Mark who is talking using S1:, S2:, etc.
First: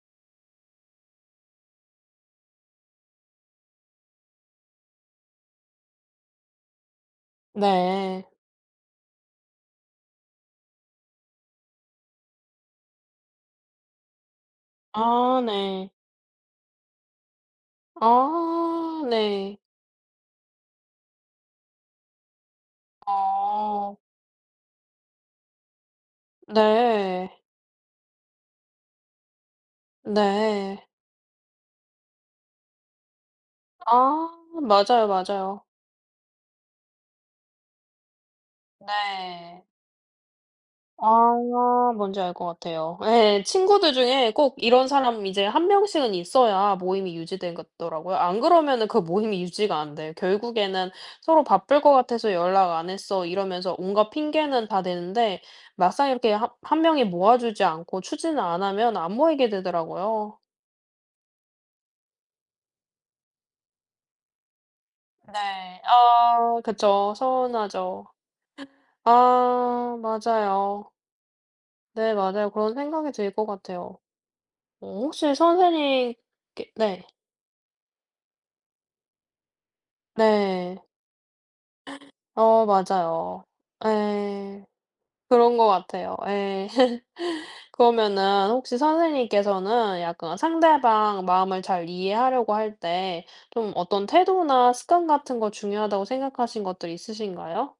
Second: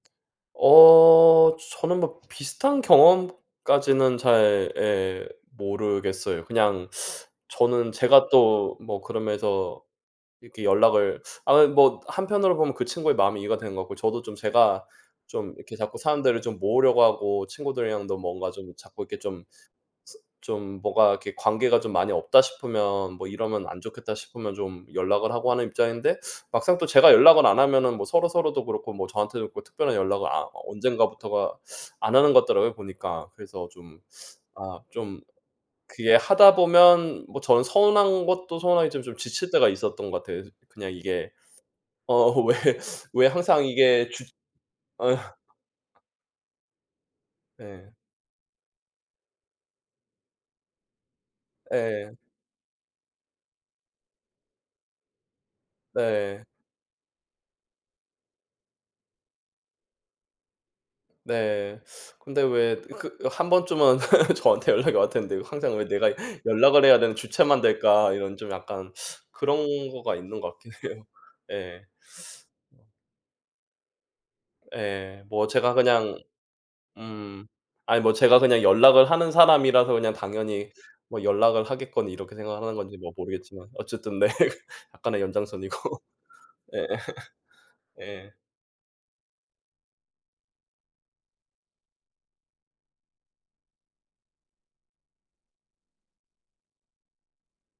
S1: 어 저는 뭐 비슷한 경험까지는 잘 예, 모르겠어요. 그냥 저는
S2: 네.
S1: 제가 또 뭐 그러면서 이렇게 연락을 아이 뭐 한편으로 보면 그 친구의 마음이 이해가 된 것 같고 저도 좀 제가
S2: 아
S1: 좀 이렇게
S2: 네.
S1: 자꾸 사람들을 좀 모으려고 하고 친구들이랑도 뭔가 좀 자꾸
S2: 아
S1: 이렇게 좀
S2: 네.
S1: 스 스 좀 뭐가 이렇게 '관계가 많이 없다.' 싶으면 뭐 '이러면 안
S2: 아.
S1: 좋겠다.' 싶으면 좀 연락을 하고 하는 입장인데 막상 또 제가
S2: 네.
S1: 연락을 안 하면은 뭐 서로서로도 그렇고 뭐 저한테도 그렇고 특별한 연락을 아
S2: 네.
S1: 언제부턴가 안하는 것 같더라고요 보니까. 그래서 좀
S2: 아
S1: 아
S2: 맞아요,
S1: 좀
S2: 맞아요.
S1: 그게 하다 보면 뭐 전 서운한 것도 서운하겠지만 좀 지칠
S2: 네.
S1: 때가 있었던 것 같아요. 이 저 그냥 이게.
S2: 아 뭔지
S1: 어
S2: 알 거
S1: 왜,
S2: 같아요.
S1: 왜
S2: 예.
S1: 항상
S2: 친구들
S1: 이게 주
S2: 중에 꼭 이런
S1: 응.
S2: 사람 이제 1 명씩은 있어야 모임이
S1: 네.
S2: 유지되겠더라고요. 안 그러면은 그 모임이 유지가 안 돼. 결국에는 서로 "바쁠 것
S1: 예.
S2: 같아서 연락 안 했어." 이러면서 온갖 핑계는 다 대는데 막상 이렇게
S1: 예.
S2: 하 1 명이 모아 주지 않고 추진을 안 하면 안 모이게 되더라고요.
S1: 네. 근데 왜 그 한 번쯤은 저한테 연락이 올텐데 '항상
S2: 네
S1: 왜 내가
S2: 아
S1: 연락을 해야
S2: 그쵸.
S1: 되는 주체만
S2: 서운하죠.
S1: 될까?' 이런 좀 약간 그런
S2: 아
S1: 거가 있는 것 같긴
S2: 맞아요.
S1: 해요. 예.
S2: 네, 맞아요. 그런 생각이 들 거 같아요. 어
S1: 예.
S2: 혹시
S1: 뭐 제가 그냥
S2: 선생님께 네.
S1: 음. 아이 뭐 제가 그냥 연락을 하는 사람이라서 그냥 당연히
S2: 네.
S1: 뭐 연락을 하겠거니 이렇게 생각을
S2: 어
S1: 하는 건지 뭐
S2: 맞아요.
S1: 모르겠지만 어쨌든 네.
S2: 예.
S1: 약간의
S2: 그런 거
S1: 연장선이고.
S2: 같아요. 예.
S1: 예. 예.
S2: 그러면은 혹시 선생님께서는 약간 상대방 마음을 잘 이해하려고 할 때 좀 어떤 태도나 습관 같은 거 중요하다고 생각하신 것들이 있으신가요?